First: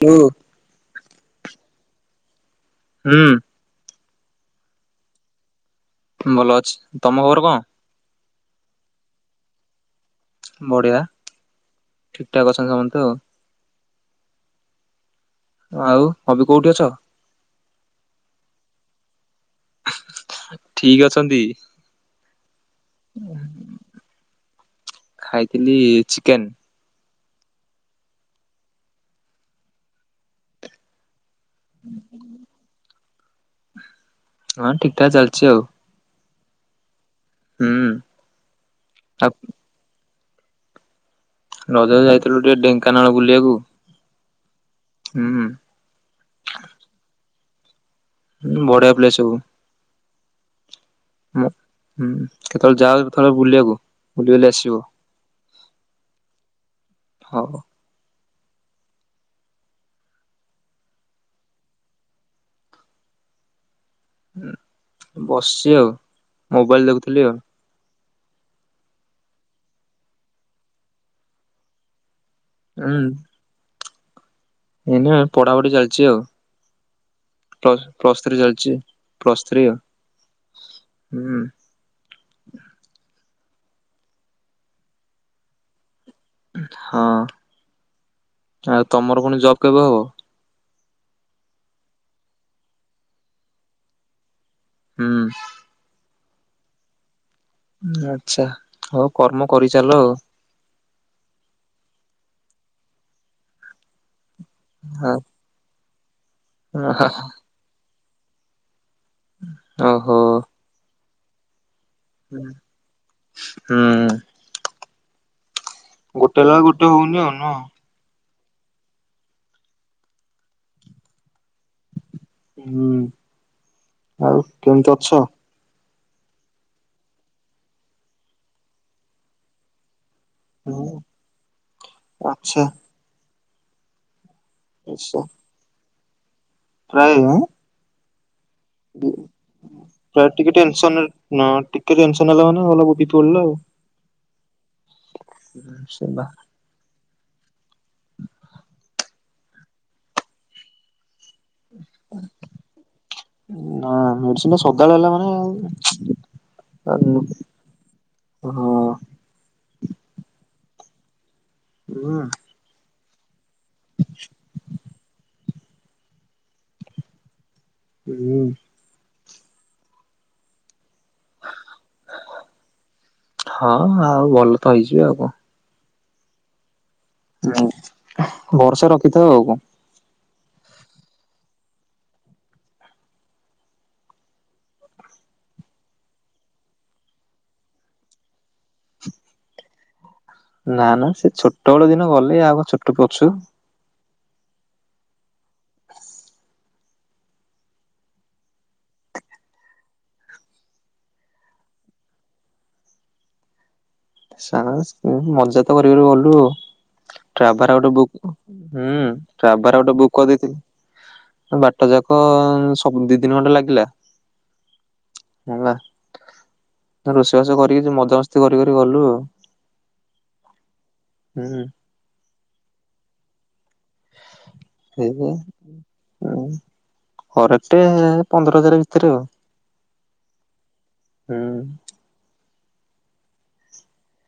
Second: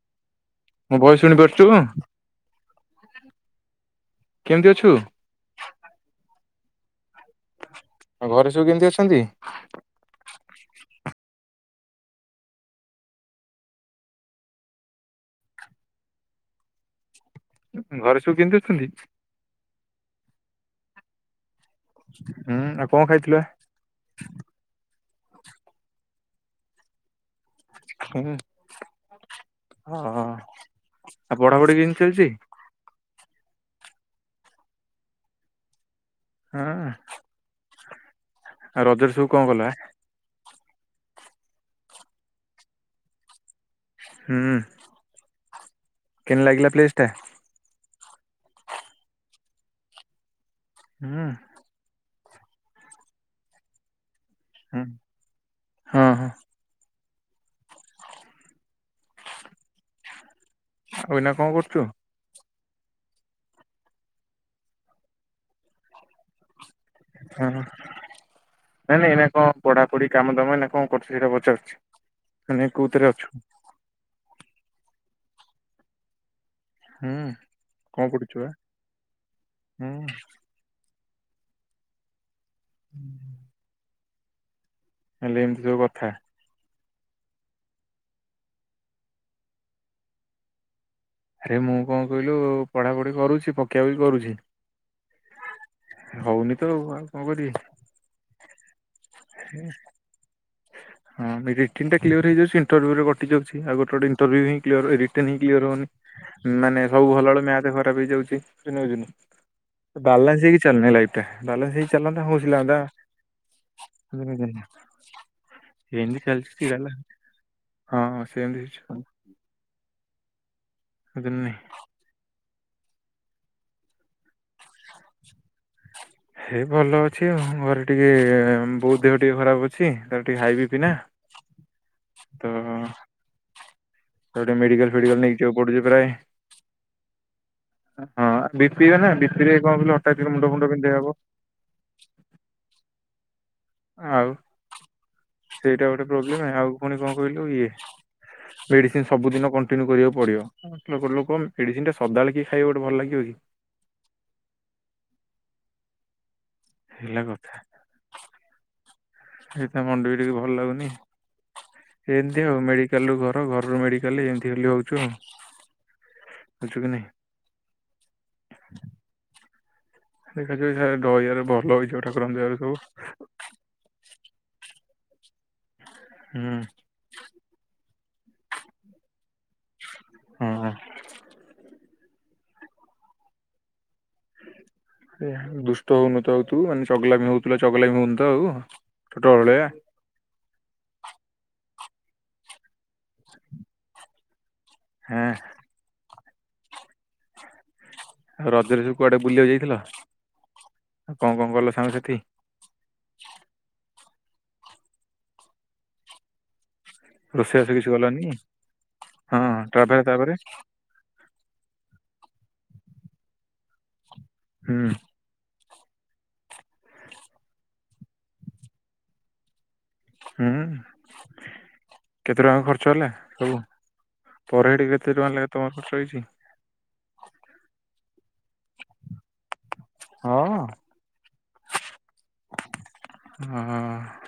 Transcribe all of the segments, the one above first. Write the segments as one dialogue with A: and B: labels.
A: ଘୁ [unintelligible]
B: ମୋ ଭଏସ ଶୁଣିପାରୁଚୁ କଣ?
A: ହୁଁ।
B: କେମିତି ଅଛୁ?
A: ମୁଁ ଭଲ ଅଛି। ତମ ଖବର କଣ?
B: ଆଉ ଘରେ ସବୁ କେମିତି ଅଛନ୍ତି?
A: ବଢିଆ ଠିକ୍ ଠାକ୍ ଅଛନ୍ତି ସମସ୍ତ ଆଉ। ଆଉ ଅବି କୋଉଠି ଅଛ?
B: ଘରେ ସବୁ କେମିତି ଅଛନ୍ତି?
A: ଠିକ୍ ଅଛନ୍ତି।
B: ହୁଁ ଆଉ କଣ ଖାଇଥିଲ?
A: [unintelligible] ଖାଇଥିଲି ଚିକେନ।
B: ହୁଁ ହଁ ଆଉ ପଢାପଢି କେମିତି ଚାଲିଚି?
A: ହଁ ଠିକ ଠାକ୍ ଚାଲିଚି ଆଉ।
B: ହୁଁ।
A: ହୁଁ।
B: ଆ ରଜରେ ସବୁ
A: ଆଉ
B: କଣ କଲ ଆଁ?
A: ରଜରେ ଯାଇଥିଲୁ ଟିକେ ଢେଙ୍କାନାଳ ବୁଲିବାକୁ।
B: ହୁଁ।
A: ହୁଁଉଁ।
B: କେମିତି ଲାଗିଲା ପ୍ଲେସଟା?
A: ହୁଁ ବଢିଆ ପ୍ଲେସ ସବୁ।
B: ହୁଁ।
A: ହୁଁ କେତେବେଳେ ଯା ଥରେ ବୁଲିବାକୁ ବୁଲିବାଲି ଆସିବ।
B: ହୁଁ ହଁ ହଁ
A: ହଉ।
B: ଆଉ ଏନା କଣ କରୁଛୁ?
A: ହଁ ବସିଛି ଆଉ ମୋବାଇଲ ଦେଖୁଥିଲି ଆଉ।
B: ହଁ ନାଇଁ ନାଇଁ ଏଇନା କଣ ପଢାପଢି କାମ ଦାମ ଏଇ କଣ କରୁଛ ସେଇଟା ପଚାରୁଛି? ମାନେ କୋଉଥିରେ ଅଛୁ?
A: ଏଇନେ ପଢାପଢି ଚାଲିଛି ଆଉ।
B: ହୁଁ
A: ପ୍ଲସ
B: କଣ
A: ପ୍ଲସ୍
B: ପଢୁଛୁ
A: ଥ୍ରୀ
B: ବା?
A: ଚାଲିଛି ପ୍ଲସ୍ ଥ୍ରୀ ଆଉ।
B: ହୁଁ
A: ହୁଁ।
B: ହେଲେ ଏମିତି ସବୁକଥା।
A: ହଁ, ଆଉ ତମର ପୁଣି ଜବ କେବେ ହବ?
B: ଆରେ ମୁଁ କଣ କହିଲୁ ପଢାପଢି କରୁଛି ପକେଇବାକୁ ବି କରୁଛି।
A: ହୁଁ।
B: ହଉନି ତ ଆଉ କଣ କରିବି?
A: ଆଚ୍ଛା ହଉ କର୍ମ କରିଚାଲ ଆଉ।
B: ହଁ ରିଟିନ୍ ଟା କ୍ଲିୟର ହେଇଯାଉଛି ସେ ଇଣ୍ଟରଭ୍ୟୁରେ କଟିଯାଉଛି ଆଉ ଗୋଟେ ଗୋଟେ ଇଣ୍ଟରଭ୍ୟୁ ହିଁ କ୍ଲିୟାର ଏ ରିଟିନ୍ ହିଁ କ୍ଲିୟର ହଉନି। ମାନେ ସବୁ ଭଲବେଳେ ମ୍ୟାଥ ଖରାପ ହେଇଯାଉଛି
A: ଓହୋ।
B: ବାଲାନ୍ସ ହେଇ ଚାଲୁନି ଲାଇଫଟା। ବାଲାନ୍ଶ୍ ହେଇ ଚାଲନ୍ତା ଖୁସି ଲାଗନ୍ତା।
A: ହୁଁ
B: ଏମିତି
A: ଗୋଟେ ହେଲା
B: ଚାଲିଛି
A: ବେଳକୁ ଗୋଟେ
B: ଗଲା
A: ହଉନି ଆଉ ନୁହଁ?
B: ହଁ ସେମିତି ହେଉଛି ଖାଲି। [unintelligible]
A: ହୁଁ ଆଉ କେମିତି ଅଛ?
B: ହେଇ ଭଲ ଅଛି ଆଉ ଘରେ ଟିକେ ବୋଉ ଦେହ ଟିକେ ଖରାପ ଅଛି। ଛି ତାର ଟିକେ ହାଇ ବି ପି ନା ତ
A: ଆଚ୍ଛା
B: ତାକୁ ଟିକେ ମେଡିକାଲ ଫେଡିକାଲ ନେଇକି ଯିବାକୁ ପଡୁଛି ପ୍ରାୟ।
A: ନାଇଁ ମ।
B: ହଁ ବି ପିରେ ନା ବି ପି ରେ କଣ କହିଲୁ ହଠାତ
A: ପ୍ରାୟ
B: କିନି
A: ଟିକେ
B: ମୁଣ୍ଡ ଫୁଣ୍ଡ
A: ଟେନସନ
B: ବିନ୍ଧେଇ ହବ।
A: ନା ଟିକେ ଟେନସନ ହେଲା ମାନେ ଭଲ [unintelligible] ପଡିଲେ ଆଉ।
B: ଆଉ ସେଇଟା ଗୋଟେ ପ୍ରୋବ୍ଲେମ ଆଉ ପୁଣି କଣ କହିଲୁ ଇଏ ମେଡିସିନ ସବୁଦିନ କଣ୍ଟିନ୍ୟୁ କରିବାକୁ ପଡିବ। ନକଲେ କଣ ମେଡ଼ିସିନଟା ସଦାବେଳ କିଏ ଖାଇବ ଗୋଟେ ଭଲ ଲାଗିବ କି।
A: ହଁ ମେଡିସିନ ଟା ସଦାବେଳେ ହେଲା ମାନେ
B: ଏଇ ହେଲା କଥା।
A: ହଁ।
B: ହେଇଥିପାଇଁ ମନ ଟିକେ ଟିକେ ଭଲ ଲାଗୁନି।
A: ହୁଁ।
B: ଏମିତି ଆଉ ମେଡି କାଲରୁ ଘର ଘରରୁ ମେଡ଼ିକାଲ ଏମିତି ଖାଲି ହୋଉଛୁ ଆଉ। ଜାଣିଚୁକି ନାହିଁ।
A: ହୁଁ।
B: ଦେଖାଯାଉ ଯା ଦୟାରେ ଭଲ ହେଇଯିବ ଠାକୁରଙ୍କ ଦୟାରୁ ସବୁ।
A: ହଁ ଆଉ ଭଲ ତ ହେଇଯିବେ ଆଉ କଣ।
B: ହୁଁ
A: ହଁ ଭରସା ରଖିଥାଅ ଆଉ କଣ।
B: ହଁ। ଦୁଷ୍ଟ ହଉନୁ ତ ଆଉ ତୁ ମାନେ ଚଗଲାମି ହୋଇଥିଲୁ ଚଗଲାମି ଆଉ ହଉନୁ ତ ଆଉ ଛୋଟ ଭଳିଆ?
A: ନା ନା ସେ ଛୋଟବେଳ ଦିନ ଗଲେ ଆଉ କଣ ଛୋଟ ଅଛୁ?
B: ହୁଁ। ଆଉ ରଜରେ ସବୁ କୁଆଡେ ବୁଲିବାକୁ ଯାଇଥିଲ ଆଉ କଣ କଣ କଲ ସାଙ୍ଗ ସାଥି?
A: ସାଙ୍ଗ ସା ମଜା ତ କରି କରି ଗଲୁ ଆଉ।
B: ରୋଷେଇବାସ
A: ଟ୍ରାବାରା
B: କିଛି
A: ଗୋଟେ
B: କଲନି
A: ବୁକ ହୁଁ
B: ହଁ
A: ଟ୍ରାବାରା ଗୋଟେ
B: ତାପରେ
A: ବୁକ୍
B: ତାପରେ
A: କରିଦେଇଥିଲୁ। ବାଟ ଯାକ ସ ଦିନି ଖଣ୍ଡେ ଲାଗିଲା।
B: ହୁଁ।
A: ହେଲା ରୋଷେଇବାସ କରିକିରି ମଜାମସ୍ତି କରିକରି ଗଲୁ ଆଉ।
B: ହୁଁ
A: ହୁଁ
B: କେତେ ଟଙ୍କା ଖର୍ଚ୍ଚ ହେଲା? ପରେ ହେଇଠି କେତେ ଟଙ୍କା
A: ସେଇ
B: ଲାଗେ ତମର ଖର୍ଚ ହେଇଛି?
A: ଫରଟେ ପନ୍ଦର ହଜାର ଭିତରେ ଆଉ।
B: ହଁ।
A: ହୁଁ।
B: ହଁ।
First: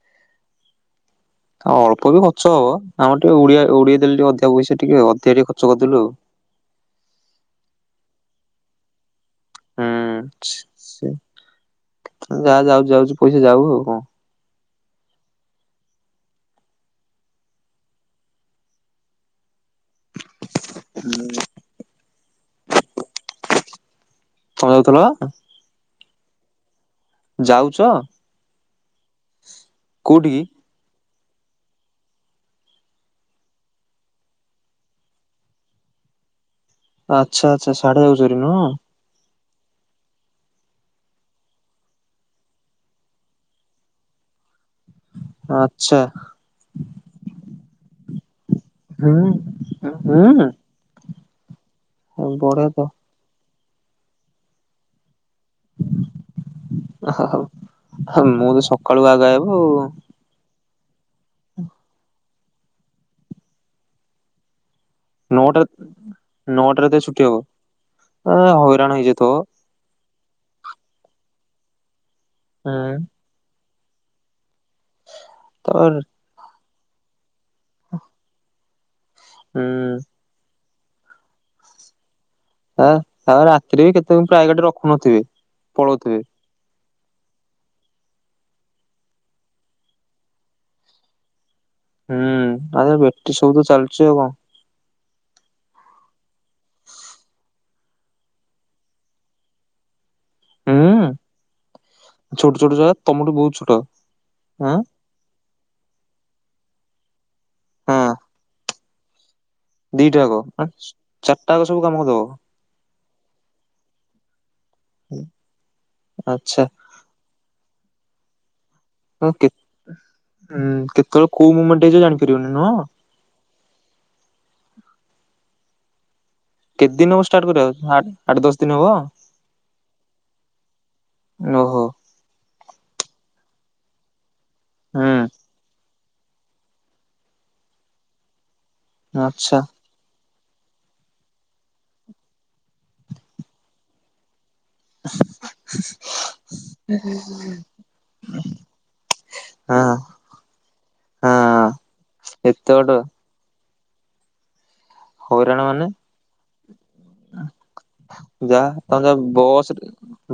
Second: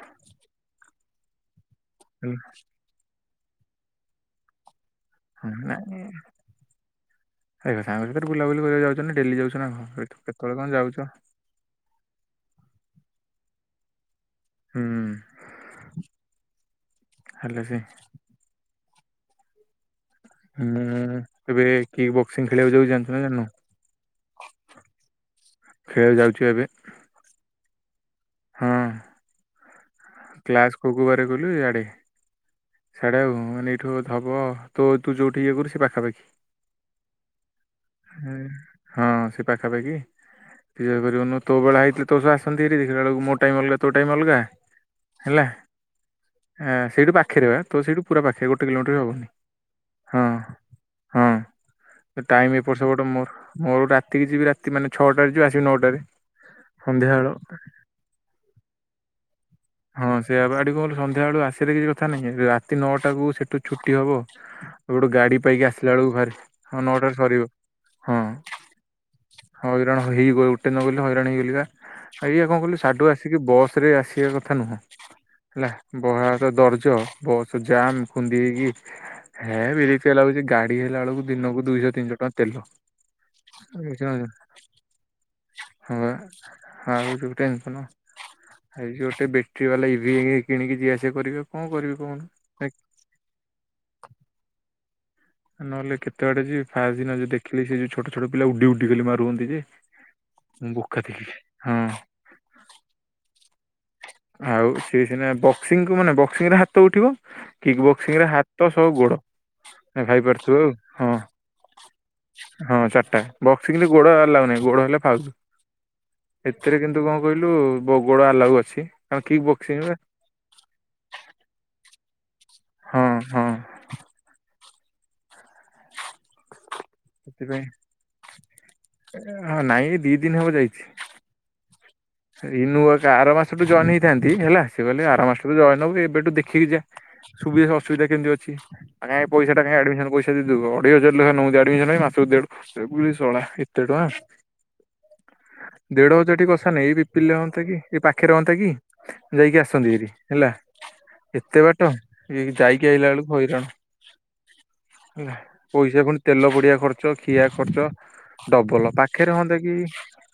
A: ଆଉ ଅଳ୍ପ ବି ଖର୍ଚ
B: ହଁ
A: ହବ ଆମର ଟିକେ ଓଡିଆ ଉଡେଇ ଦେଲେ ଟିକେ ଅଧିକା ପଇସା ଟିକେ ଟିକେ ଖର୍ଚ୍ଚ କରିଦେଲୁ
B: ନାଇଁ
A: ଆଉ।
B: ଆ ସାଙ୍ଗସାଥିରେ ବୁଲାବୁଲି କରିବା ଯାଉଛନ୍ତି ଡେଲି ଯାଉଛନ୍ତି। ଏଠୁ କେତେବେଳେ
A: ହୁଁ
B: କଣ ଯାଉଛ?
A: ଯାହା ଯାଉଛି ଯାଉଛି ପଇସା ଯାଉ ଆଉ କଣ?
B: ହୁଁ ହେଲେ ହେଇ ହୁଁ, ଏବେ କିଏ ବକ୍ସିଂ ଖେଳିବାକୁ ଯାଉଛି ଜାଣିଛୁ ନା ଜାଣିନୁ?
A: କଣ ଯାଉଥିଲ?
B: ଖେଳିବାକୁ ଯାଉଛୁ ଏବେ।
A: ଯାଉଛ?
B: ହଁ।
A: କୋଉଠିକି
B: କ୍ଲାସ କୋଉ କୋଉ ବାରେ କହିଲୁ ଇଆଡେ। ସେଢଟେ ଆଉ ମାନେ ଏଇଠୁ ହବ ତ ତୁ ଯୋଉଠି ଇଏ କରୁ ସେ ପାଖାପାଖି
A: ଆଚ୍ଛା ଆଚ୍ଛା ସାଢେ ଯାଉଛରି ନୁହଁ।
B: ହଁ ସେ ପାଖାପାଖି। ପୁଜା କରିବନୁ ତୋବେଳେ ହେଇଥିଲେ ତୋସ ଆସନ୍ତିି ଦେଖ ବଳକୁ ମୋ ଟାଇମ୍ ଅଲଗା ତୋ ଟାଇମ୍ ଅଲଗା। ହେଲା
A: ଆଚ୍ଛା।
B: ସେଇଠୁ ପାଖରେ ବା ତ ସେଇଠୁ ପୁରା ପାଖରେ ଗୋଟେ କିଲୋମିଟର
A: ହୁଁ
B: ହବନି। ହଁ
A: ହୁଁ
B: ହଁ
A: ଆଉ
B: ଟାଇମ
A: ବଢିଆ
B: ଏପଟ
A: ତ
B: ସେପଟ ଗୋଟେ ମୋର ମୋର ରାତିକି ଯିବି ରାତି ମାନେ ଛଅଟାରେ ଯିବ ଆସିବି ନଅଟାରେ ସନ୍ଧ୍ୟା ବେଳୁ
A: ମୁଁ ତ ସକାଳୁ ଆଗ ହେବ ଆଉ
B: ହଁ ସେ ଆଡ କହ ସନ୍ଧ୍ୟା ବେଳୁ ଆସିଲେ କିଛି କଥା ନାହିଁ ରାତି ନଅଟା କୁ ସେଠୁ ଛୁଟି ହବ। ଏ ଗୋଟେ ଗାଡି
A: ନଅଟା
B: ପାଇକି ଆସିଲା ବେଳକୁ ବାର ହଁ
A: ତ
B: ନଅଟାରେ
A: ଛୁଟି ହବ
B: ସରିବ ହଁ।
A: ଆ ହଇରାଣ ହେଇଯାଉଥିବ
B: ହଇରାଣ ହେଇଗ ଗୋଟେ ନଗଲେ ହଇରାଣ ହେଇଗଲି ବା ଆଉ ଏ କଣ
A: ହୁଁ
B: କହିଲୁ ସାଢୁ ଆସିକି ବସ ରେ ଆସିବା କଥା ନୁହଁ ହେଲା
A: ତାପରେ
B: ବହା ତ ଦରଜ ବସ୍ ଜାମ ଖୁନ୍ଦୀହେଇକି। ହେଁ
A: ହୁଁ
B: ବିରକ୍ତିଆ ଲାଗୁଛି ଗାଡି ହେଲା ବେଳକୁ ଦିନକୁ ଦିଇଶହ ତିନିଶହ ଟଙ୍କା। ତେଲ
A: ଆ ଆଉ ରାତିରେ ବି
B: ବୁଝିଲ
A: କେତେ
B: ନା।
A: ପ୍ରାୟ ଗାଡି ରଖୁନଥିବେ ପଳଉଥିବେ।
B: ହଁ ଏଇ ଯୋଉ ଟେନ୍ସନ ହେଇ ଯୋଉ ସେ ବ୍ୟାଟେରି ବାଲା ଇଭି କିଣିକି ଯିଆ ଆସିବା କରିବି ଆଉ କଣ କରିବି? କହୁନୁ।
A: ହୁଁ ଆ ବେଟେରି ସବୁ ତ ଚାଲିଚ ଆଉ କଣ?
B: ନହଲେ କେତେ ଆଡେ ଯିବି ଫାଷ୍ଟ ଦିନ ଯୋଉ ଦେଖିଲି ସେ ଯୋଉ ଛୋଟ ଛୋଟ ପିଲା ଉଡି ଉଡିିକଲି ମାରୁ ହନ୍ତି ଯେ ମୁଁ ବୋକା
A: ହୁଁ
B: ଥିଲି ହଁ।
A: ଛୋଟ ଛୋଟା ଯାଗା ତମଠୁ ବହୁତ ଛୋଟ।
B: ଆଉ
A: ଆଁ
B: ସିଏ ସ ବକ୍ସିଂକୁ ମାନେ ବକ୍ସିଂ ରେ ହାତ ଉଠିବ କିିକ
A: ହଁ
B: ବକ୍ସିଂ ରେ ହାତ ସହ ଗୋଡ। ଭାବି
A: ଦିଟା
B: ପାରୁଥିବ
A: ଯାକ
B: ଆଉ ହଁ
A: ଚାରିଟାଯାକ ସବୁ କାମକୁ ଦବ।
B: ହଁ ଚାରିଟା ବକ୍ସିଂରେ କିନ୍ତୁ ଗୋଡ ଆଲାଓ ଗୋଡ ହେଲେ ଫାଷ୍ଟ
A: ଆଚ୍ଛା
B: ଏଥିରେ କିନ୍ତୁ ତୁ କଣ କହିଲୁ ବଗଡ ଆଲଓ ଅଛି। କାରଣ
A: ହଁ
B: କିକ୍
A: କେ
B: ବକ୍ସିଂରେ
A: କେତେବେଳେ କୋଉ ମୁମେଣ୍ଟ ହେଇ ଜାଣିପାରିବନି ନୁହଁ।
B: ହଁ ହଁ।
A: କେତେ ଦିନ ହବ ଷ୍ଟାର୍ଟ
B: ସେଥିପାଇଁ
A: କରିବା ଆଠ ଦଶ ଦିନ ହବ?
B: ହଁ ନାଇଁ ଏଇ ଦି ଦିନ ହବ ଯାଇଛି।
A: ଓହୋ।
B: ଏଇ ନୂଆ ଆର ମାସଠୁ ଜଏନ୍ ହେଇଥାନ୍ତି ହେଲା ସେଏ କଲେ ଆର
A: ହୁଁ
B: ମାସୁ ଜଏନ ହବୁ ଏବେଠୁ ଦେଖିକି ଯା। ସୁବିଧା ଅସୁବିଧା କେମିତି ଅଛି କାଇଁ
A: ଆଚ୍ଛା
B: ପଇସାଟା ଆଡି ମସନ ପଇସା। ସେ ଅଢେଇ ହଜାର ଲେଖା ନଉ ଆଡମିନ ପାଇଁ ମାସକୁ ଶଳା ଏତେ ଟଙ୍କା ଦେଢ ହଜାର ଟିକ କଷା ନାଇ ଏଇ ହନ୍ତା କି ପାଖରେ ହୁଅନ୍ତା କି ଯାଇକି
A: ହଁ
B: ଆସନ୍ତି ହେରି ହେଲା ଏତେ
A: ହଁ
B: ବାଟ
A: ଏତେ ବାଟ
B: ଯାଇକି ଆଇଲା ବେଳକୁ ହଇରାଣ। ହେଲା
A: ହଇରାଣ ମାନେ
B: ପଇସା ପୁଣି ତେଲ ପଡ଼ିଆ ଖର୍ଚ୍ଚ ଖିଆ ଖର୍ଚ୍ଚ ଡବଲ ପାଖରେ ହଅନ୍ତାକି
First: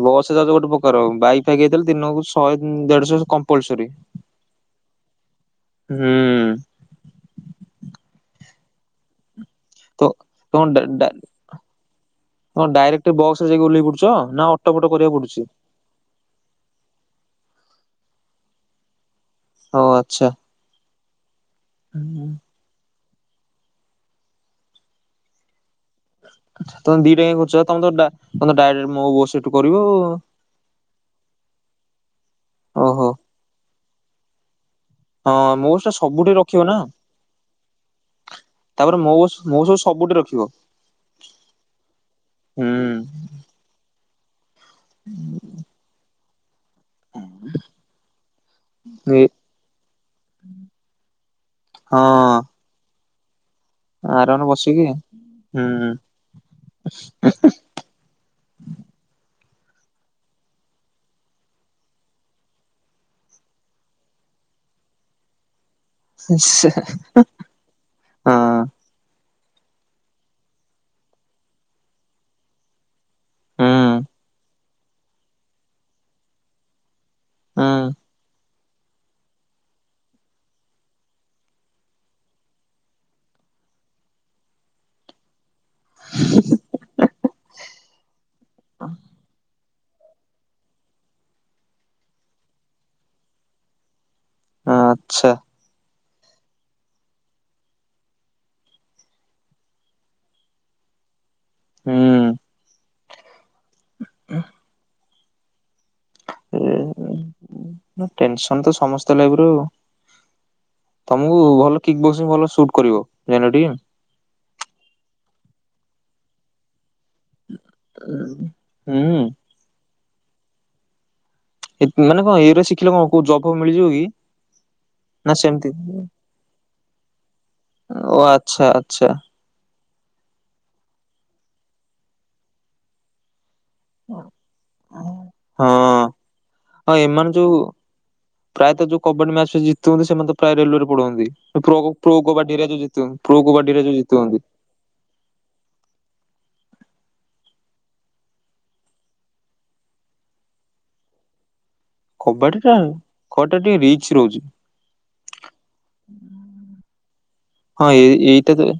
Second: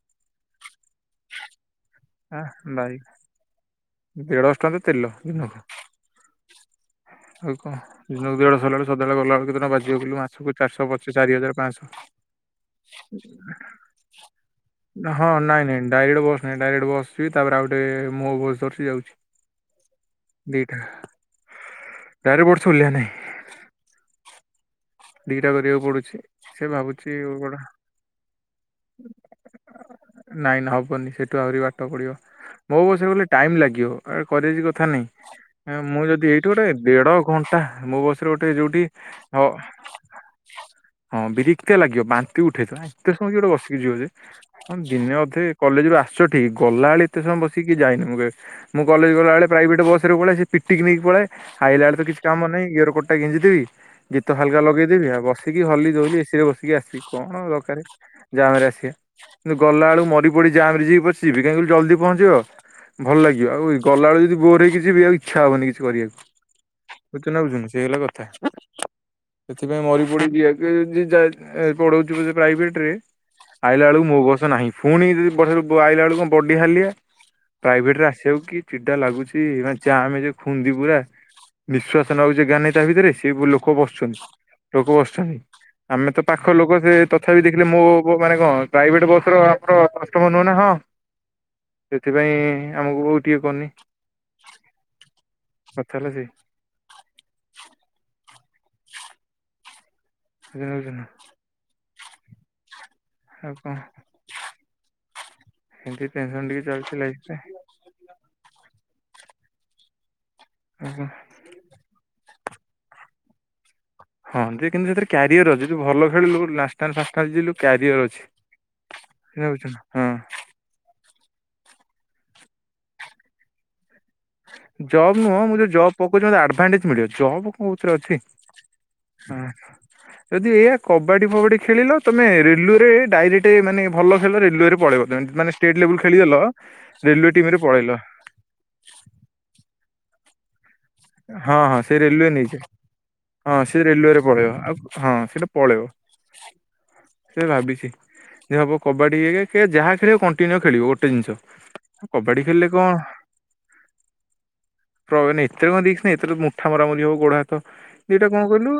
A: ବସ୍ ଯାଉ ଗୋଟେ ପ୍ରକାର ଆଉ ବାଇକ୍ ଫାଇକ ଯଇଥିଲେ ଦିନକୁ ଶହେ ଦେଢ ଶହ କମ୍ପଲସରି
B: ଦେଢଶ ଟଙ୍କା ତ ତେଲ ଦିନକୁ।
A: ହୁଁ
B: ଆଉ କଣ ଦିନକୁ ଦୁିଟ ସିଲ ବଳେ ସଦାବେଳେ ଗଲାବେଳେ ଆଣ
A: ତ
B: ବାଜିବକୁ କିଲୁ ମାସକୁ
A: ତମ ଡା
B: ଚାରିଶହ
A: ଡା
B: ପଚିଶ ଚାରି ହଜାର
A: ତମ ଡାଇରେକ୍ଟ ବସରେ ଯାଇକି ଓହ୍ଲେଇ ପଡୁଛ? ନା ଅଟୋ ଫଟୋ
B: ପାଞ୍ଚଶହ।
A: କରିବାକୁ
B: ହଁ
A: ପଡୁଛି
B: ନାଇଁ ନାଇଁ ଡାଇରେଟ ବସ ନା ଡାଇରେକ୍ଟ ବସ ଯିବି ତାପରେ ଆଉ ଟେ ମୁ ବସ୍ ଧରିକି ଯାଉଚି।
A: ହଉ ଆଚ୍ଛା।
B: ଦିଟା ଡାଇରେ ବଟସଲିଲ ନାହିଁ। ଦିଇଟା କରିବାକୁ ପଡୁ
A: ତମେ ଦିଟା କ କରୁଚ ତମ ତ ତମ ଡାଇଟ ମୋ ବସ ସେଇଠୁ କରିବ।
B: ନାଇଁ ନାଁ ହେବନି ସେଇଠୁ ଆହୁରି ବାଟ ପଢ଼ିବ ମୋ
A: ଓହୋ
B: ବସିବାକୁ ଗଲେ ଟାଇମ୍ ଲାଗିବ କରେଜ କଥା
A: ହଁ ମୋ
B: ନାହିଁ।
A: ବସ୍ ଟା
B: ମୁଁ
A: ସବୁଠି
B: ଯଦି ଏଇଠି
A: ରଖିବ
B: ଗୋଟେ
A: ନା
B: ଦେଢ ଘଣ୍ଟା ମୋ ବସରେ ଗୋଟେ ଯୋଉଠି
A: ତାପରେ ମୋ ବସ୍
B: ହ
A: ମୋ ବସ୍ [unintelligible]
B: ହଁ ବିରିତିଆ ଲାଗିବ ବାନ୍ତି
A: ହୁଁ
B: ଉଠେଇ ଦ ଅଟେ ସମୟ ଗୋଟେ ବସିବ କି ଯିବ ଯେ ହଁ ଦିନେ ଅଧେ କଲେଜ ବି ଆସଚ ଠିକ ଗଲାବେଳେ ଏତେ ସମୟ ବସିକି ଯାଇନି ମୁଁ କେବେ ମୁଁ କଲେଜ
A: ଏ
B: ଗଲା ବେଳେ ପ୍ରାଇଭେଟ ବସ ରେ ପଳେଇ ସେ ପିଟିକି ନେଇକି ପଳାଏ ଆଇଲା ବେଳେ କିଛି
A: ହଁ
B: କାମ ନାହିଁ ୟର ଟା ଗେଞ୍ଜି ଦେବି ଗୀତ
A: ଆରାମରେ
B: ହାଲକା
A: ବସିକି
B: ଲଗେଇଦେବି ଆଉ ବସିକି ହଲି
A: ହୁଁ।
B: ଧଲି ଏସିିରେ ବସିକି ଆସିବି କଣ ଆଉ ଦରକାରେ ଜାମ ରେ ଆସିବା କିନ୍ତୁ ଗଲା ବେଳକୁ ମରି ପଡି ଜାମ ରେ ଯକି ପଚିବି କାହିଁକି ନା ଜଲଦି ପଞ୍ଚିବ ଭଲ ଲାଗିବ ଆଉ ଗଲାବେଳେ ଯଦି ବୋର ହେଇକି ଯିବି ଆଉ ଇଚ୍ଛା ହବନି କିଛି କରିବାକୁ।
A: ହଁ
B: [unintelligible] ସିଏ ହେଲା କଥା। ସେଥିପାଇଁ ମରି ପଡି ଯିବା ପଢ଼ଉଚି ପଛେ ପ୍ରାଇଭେଟରେ
A: ହୁଁ
B: ଆଇଲା ବେଳକୁ ମୋ ବସ ନାହିଁ ପୁଣି ଯଦି ବ ଆଇଲା ବଳକୁ କଣ ବଡି ହଲିଆ
A: ହୁଁ
B: ପ୍ରାଇଭେଟ ରେ ଆସ ସେଉ କି ଚିଡା ଲାଗୁଚି ମାନେ ଚା ଆମେ ଜାମ ଯେ ଖୁନ୍ଦୀ ପୁରା ନିଶ୍ୱାସ ନବାକୁ ଜେଗା ନାହିଁ ତା ଭିତରେ ସେ ଲୋକ ବସୁଚନ୍ତି ଲୋକ ବସୁଚନ୍ତି। ଆମେ ତ ପାଖ ଲୋକ ସେ ତଥାପି ଦେଖିଲେ ମୋ ମାନେ କଣ ପ୍ରାଇଭେଟ ବସ ର ଆମର କଷ୍ଟମ ନୁହେ ନା ହଁ ସେଥିପାଇଁ ଆମକୁ କୋଉ ଟିକେ କନି।
A: ଆଚ୍ଛା।
B: [unintelligible] [unintelligible]
A: ହୁଁ।
B: ଆଉ କଣ ଏମତି ଟେନସନ ଟିକେ ଚାଲିଚି ଲାଇଫ ରେ।
A: ଟେନସନ ତ ସମସ୍ତେ ଲାଇଫ ରୁ ଆଉ।
B: [inaudible]
A: ତମକୁ ଭଲ କିିକ ବକ୍ସ ଭଲ ସୁଟ କରିବ ଜାଣିଲ ଟି।
B: ହଁ ଯେ କିନ୍ତୁ ସେଥିରେ କ୍ୟାରିଅର ଅ ଯଦି ଭଲ ଖେଳି ଲୁ ଲା [unintelligible] କ୍ୟାରିଅର
A: ହୁଁ
B: ଅଛି ହଁ
A: ମାନେ କଣ ଏଇରେ ଶିଖିଲେ କଣ କୋଉ ଜବ ଫପ ମିଳିଯିବ କି?
B: ଜବ୍
A: ନା
B: ନୁହଁ ମୁଁ ଯୋଉ
A: ସେମିତି
B: ଜବ୍ ପକଉଛି ମତେ ଆଡଭାଣ୍ଟେଜ ମିଳିବ ଜବ୍ କ କଉଥିରେ
A: ଓ
B: ଅଛି।
A: ଆଚ୍ଛା ଆଚ୍ଛା।
B: ହଁ ଯଦି ଏ କବାଡି ଫବାଡି ଖେଳିଲ ତମେ ରେଲରେ ଡାଇରେକ୍ଟ ମାନେ ଭଲ ଖେଳ ରେଲୱେରେ ପଳେଇବ ତେ ମାନେ
A: ହଁ
B: ଷ୍ଟେଟ୍ ଲେବୁଲ୍ ଖେଳିଦଲ ରେଲୱେ ମ ରେ ପଳେଇଲ।
A: ପ୍ରାୟତ ଯୋଉ କବାଡି ମ୍ୟାଚ ଜିତନ୍ତି ସେମାନେ ତ ପ୍ରାୟ ରେଲ୍ୱେ
B: ହଁ
A: ପଢନ୍ତି
B: ହଁ ସେ
A: ପ୍ରୋ ପ୍ରୋ
B: ରେଲୱେ ନେଇଯାଏ
A: କବାଡି ରେ ଉଜ
B: ହଁ ସେ
A: କବାଡି ରେ ଯୋଉ
B: ରେଲୱେରେ
A: ଜିତନ୍ତି।
B: ପଳେଇବ ଆଉ ହଁ ସେଟା ପଳେଇବ ସେ ଭାବିଛି। ହବ କବାଡି ଇ ଯାହା ଖେଳିବ କଣ୍ଟିନ୍ୟୁ ଖେଳିବ ଗୋଟେ ଜିନିଷ। କବାଡି ଖେଳିଲେ
A: କବାଡିଟା
B: କଣ
A: ଖଟା ଟିକେ ରିଚ ରହୁଛି।
B: ପ୍ର ଏତରେ କଣ ଦେଇଖଛି ନା ଏତରେ ମୁଠା ମରାମରି ହବ ଗୋଡ ହାତ
A: ହଁ
B: ଦିଇଟା କଣ କହିଲୁ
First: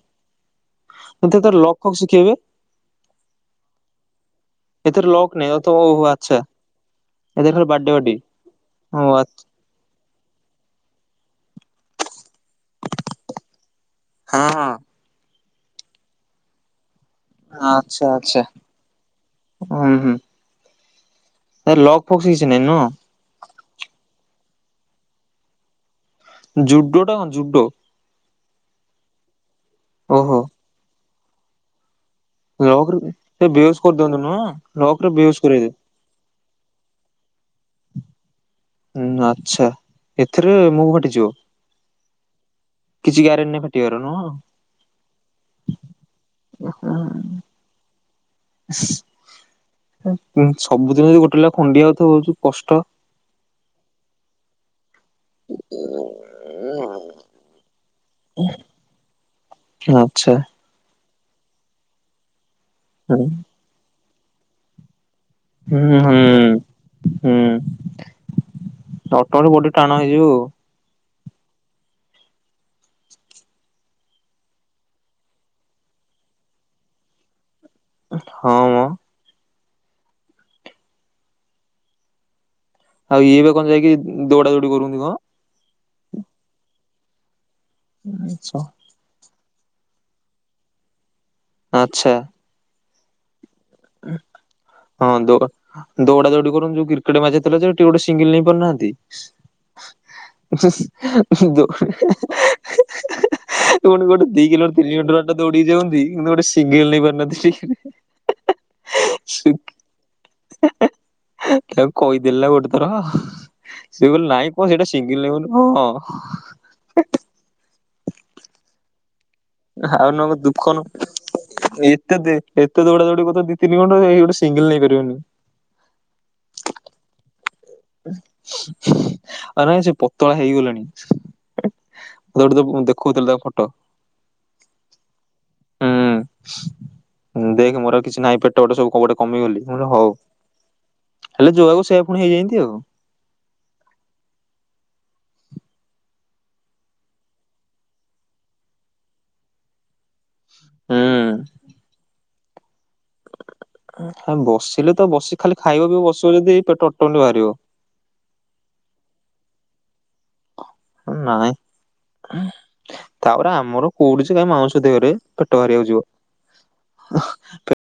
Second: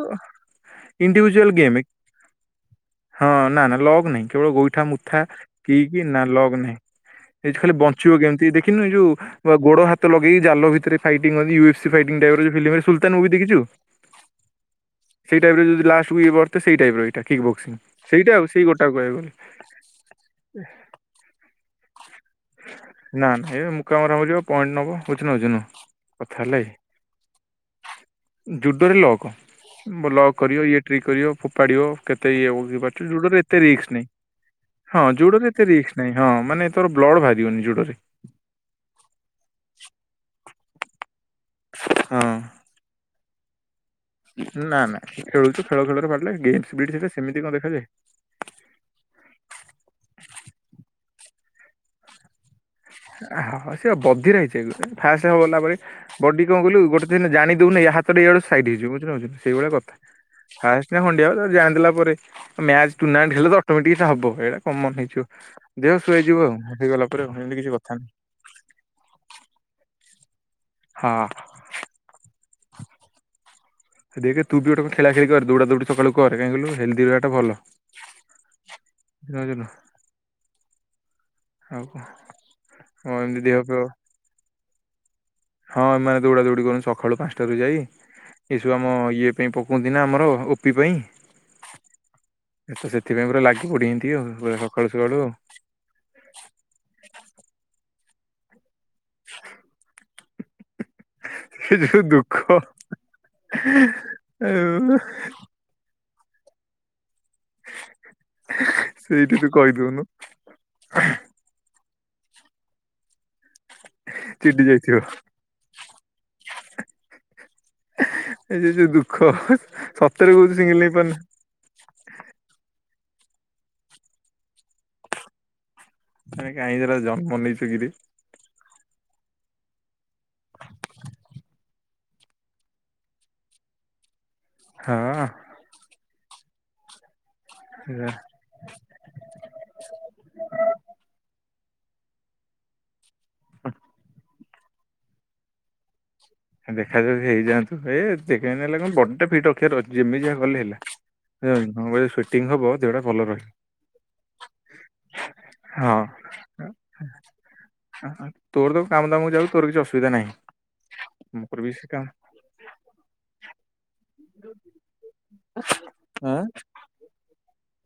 A: ମୋତେ
B: ଇଣ୍ଡିଭିଜୁଆଲ
A: ତ
B: ଗେମ୍
A: ଲକ୍ଷ ପକ୍ ଶିଖେଇବେ?
B: ହଁ ନା ନା ଲଗ ନାହିଁ କେବଳ ଗୋଇଠା
A: ଏଥର
B: ମୁଠା
A: ଲକ୍ ନାଇଁ ତ ଓହୋ
B: ପିଇକି ନା
A: ଆଚ୍ଛା
B: ଲଗ ନାହିଁ।
A: ଏଥର
B: ଏଠୁ ଖାଲି
A: ବାଡେ
B: ବଞ୍ଚିବ
A: ବାଡି
B: କେମିତି ଦେଖିନୁ ଏଇ
A: ଓ ଆ
B: ଯୋଉ ଗୋଡ଼ ହାତ ଲଗେଇ ଜାଲ ଭିତରେ fighting U F C typing ର ଜଉ ଫିଲ୍ମ ହୁଏ ସୁଲତାନ ମୁଭି ଦେଖିଛୁ?
A: ହଁ
B: ସେଇ ଟାଇପ ର ଯଦି ଲାଷ୍ଟକୁ ଏ ବତେ ସେଇ ଟାଇପ ଏଇଟା। କିକ ବକ୍ସିଂ
A: ଆଚ୍ଛା
B: ସେଇଟା
A: ଆଚ୍ଛା
B: ଆଉ ସେଇ ଗୋଟା କହିବାକୁ ଗଲେ।
A: ସେ ଲଗ ଫଗ ଶିଛି ନାଇଁ ନୁହ।
B: ନା ନା ଏବେ ମୁଁକା ମରା ମାରି ହବ ପଏଣ୍ଟ ନବ ବୁଝୁଣୁ ନୁ।
A: ଜୁଡୋ ଟା କଁ ଜୁଡ଼ୋ?
B: ଜୁଡୋରେ ଲକ ଲକ୍
A: ଓହୋ
B: କରିବ ଇଏ ଟ୍ରି କରିବ ଫୋପାଡିବ। କେତେ ଇଏ
A: ଲକ୍ ରେ
B: ବାରୁଛ ଜୁଡରେ
A: ସେ
B: ଏତେ
A: ବେହୋସ୍
B: ରିକ୍ସ ନାଇଁ
A: କରିଦିଅନ୍ତି ନୁହଁ ଲକ୍
B: ହଁ
A: ରେ ବେହୋସ୍
B: ଜୁଡରେ ଏତେ
A: କରେଇବେ
B: ରିକ୍ସ ନାଇଁ ହଁ ମାନେ ତୋର ବ୍ଲଡ଼ ବାହାରିବନି ଜୋଡ଼ରେ।
A: ହୁଁ ଆଚ୍ଛା ଏଥିରେ ମୁଭ ଉଟିଯିବ।
B: ହଁ
A: କିଛି ଗ୍ୟାରେଣ୍ଟି ନା [unintelligible]
B: ନା ନା ଖେଳୁ ଖେଳ ଖେଳରେ ଫାଟିଲେ ଗେମ୍ ସେଟା ସେମିତି କଣ ଦେଖାଯାଏ।
A: ସବୁଦିନ ଯ ଗୋଟେ ଲେଖା ଖଣ୍ଡିଆ ହଉଥିବ ଜଉ କଷ୍ଟ
B: ଆହୋ ସେଏ ବଧିର ହେଇଛି ଫାସ୍ ହବଲା ପରେ ବଡି କଣ କିଲୁ ଗୋଟେ ଦିନ ଜାଣିଦେବୁନା ଏଇଆଡ ସାଇଡ୍ ହେଇଯିବୁ ସେଭଳି କଥା।
A: ଆଚ୍ଛା
B: ଫାଷ୍ଟ ନା ଖ ଯାଣି ଦେଲା ପରେ ମ୍ୟାଚ୍
A: ହୁଁ
B: ଟୁର୍ଣ୍ଣାମେଣ୍ଟ ହେଲେ ତ ଅଟୋମେଟିକ ହବ ଏଇଟା କମନ ହେଇଯିବ। ଦେହ
A: ହୁଁ
B: ଶୁଆଇଯିବ ହେଇଗଲାପରେ ଏମିତି କିଛି କଥା ନାହିଁ।
A: ଅଟଠୁ ବଢି ଟାଣ ହେଇଯିବ।
B: ହଁ ଦେଖେ ତୁ ବି ଗୋଟେ ଖେଳା ଖେଳି କରେ ଦୌଡା ଦୌଡି ସକାଳୁ କରେ କାହିଁ କିଲୁ ହେଲଦି ରହିବା ଟା ଭଲ।
A: ହଁ ମ
B: ବୁଝିଲୁ। [unintelligible]
A: ଆଉ
B: ଏମିତି
A: ଇଏବା
B: ଦେହ
A: କଣ
B: ଫେହ
A: ଯାଇକି ଦୌଡା ଦୌଡି କରୁନ୍ତି କଣ।
B: ହଁ ଏ ମାନେ ଦୌଡା ଦୌଡ଼ି କରୁନୁ ସକାଳୁ ପାଞ୍ଚଟାରୁ ଯାଇ
A: ଆଚ୍ଛା।
B: ଏସବୁ ଆମ ଇଏ। ନାଇଁ ପକଉନ୍ତି ନା ଆମର ଓପି ପାଇଁ।
A: ଆଚ୍ଛା।
B: ଏ ତ ସେଥିପାଇଁ ପୁରା ଲାଗି ପଡି ଏତି ଆଉ ପୁରା ସକାଳୁ
A: ହଁ
B: ସକାଳୁ ଆଉ।
A: ଦୌ ଦୌଡା ଦୌଡି କରି ଯୋଉ କ୍ରିକେଟ ମ୍ୟାଚ ଥିଲା ଯେ ଗୋଟେ ସିଙ୍ଗିଲି ନେଇ ପାରୁନାହାନ୍ତି। ଅଶେଷ।
B: ସେ ଯୋଉ ଦୁଃଖ
A: [inaudible] ଗୋଟେ ଦି କିଲୋମିଟର ତିନି
B: ଆଉ
A: କିଲୋମିଟର ବାଟ। ଦୌଡି ଯାଉଚନ୍ତି କିନ୍ତୁ ଗୋଟେ ସିଙ୍ଗିଲି ନେଇପାରୁନାହାନ୍ତି।
B: ସେଇଠି ତୁ କହିଦଉନୁ।
A: [inaudible] ତାକୁ କହିଦେଲି ନା ଗୋଟେ ଥର। ସେ ବୋଲି ନାଇଁ
B: ଚିଡି
A: ପୁଅ ହେଇଟା
B: ଯାଇଥିବ
A: ସିଙ୍ଗିଲି ନେଲି ବୋଲି ହଁ।
B: ଏ ଯ ଯୋଉ ଦୁଃଖ ସତରେ କୋଉଛି ସିଙ୍ଗିଲି ନେଇ ପାରୁନି।
A: ଏଇତ ଦେ ଏତେ ଦୌଡା ଦୌଡି କରୁଥିଲ ଦି, ତିନି ଘଣ୍ଟା ଏଇ ଗୋଟେ ସିଙ୍ଗିଲି ନେଇ ପାରିବନି।
B: ସେଟା କାହିଁହେରା ଜନ୍ମ ନେଇଛ କିରେ।
A: ଆଉ ନାଇଁ ସେ ପତଳା ହେଇଗଲେଣି। ଦୌଡ଼ି ଦୋ ଦେଖଉଥିଲେ ତା ଫଟୋ।
B: ହଁ।
A: ହଁ ଦେଖେ ମୋର ଆଉ କିଛି
B: ଏ
A: ନାଇଁ ପେଟ। ଗୋଟେ ସବୁ କୋଉ ବାଟେ କମିଗଲି ହଉ ହେଲେ ଯୋଆକୁ ସେଇୟା ପୁଣି ହେଇଯାଇଛି ଆଉ।
B: ହୁଁ। ଦେଖା ଦେଖି ହେଇଯାନ୍ତୁ ଏ ଏତେ କାଇଁ ନହେଲେ କଣ ବଡି ଟା ଫିଟ ରଖିବାର ଅଛି ଏମିତି ଆଉ। ଖୋଲି ହେଲା
A: ହୁଁ
B: କେଜାଣି ତମ ଭଳି ଫିଟିଙ୍ଗି ହବ ଦେହଟା ଭଲ ରହିଲା।
A: ବସିଲେ ତ ବସି ଖାଲି ଖାଇବ, ପିଇବ, ବସିବ ଯଦି
B: ହଁ
A: ପେଟ ଟୋଟାଲ ବାହାରିବ।
B: ତୋର ତ କାମ ଦାମକୁ ଯାଉଛୁ ତୋର କିଛି ଅସୁବିଧା ନାହିଁ
A: ନାଇଁ
B: ମୋର ବେଶି କାମ।
A: ତାପରେ ଆମର କୋଉଠି କାହିଁ ମାଉଁସ ଦେହରେ ପେଟ ବାହାରିବାକୁ
B: ଆଁ
A: ଯିବ। ହଁ ପେ।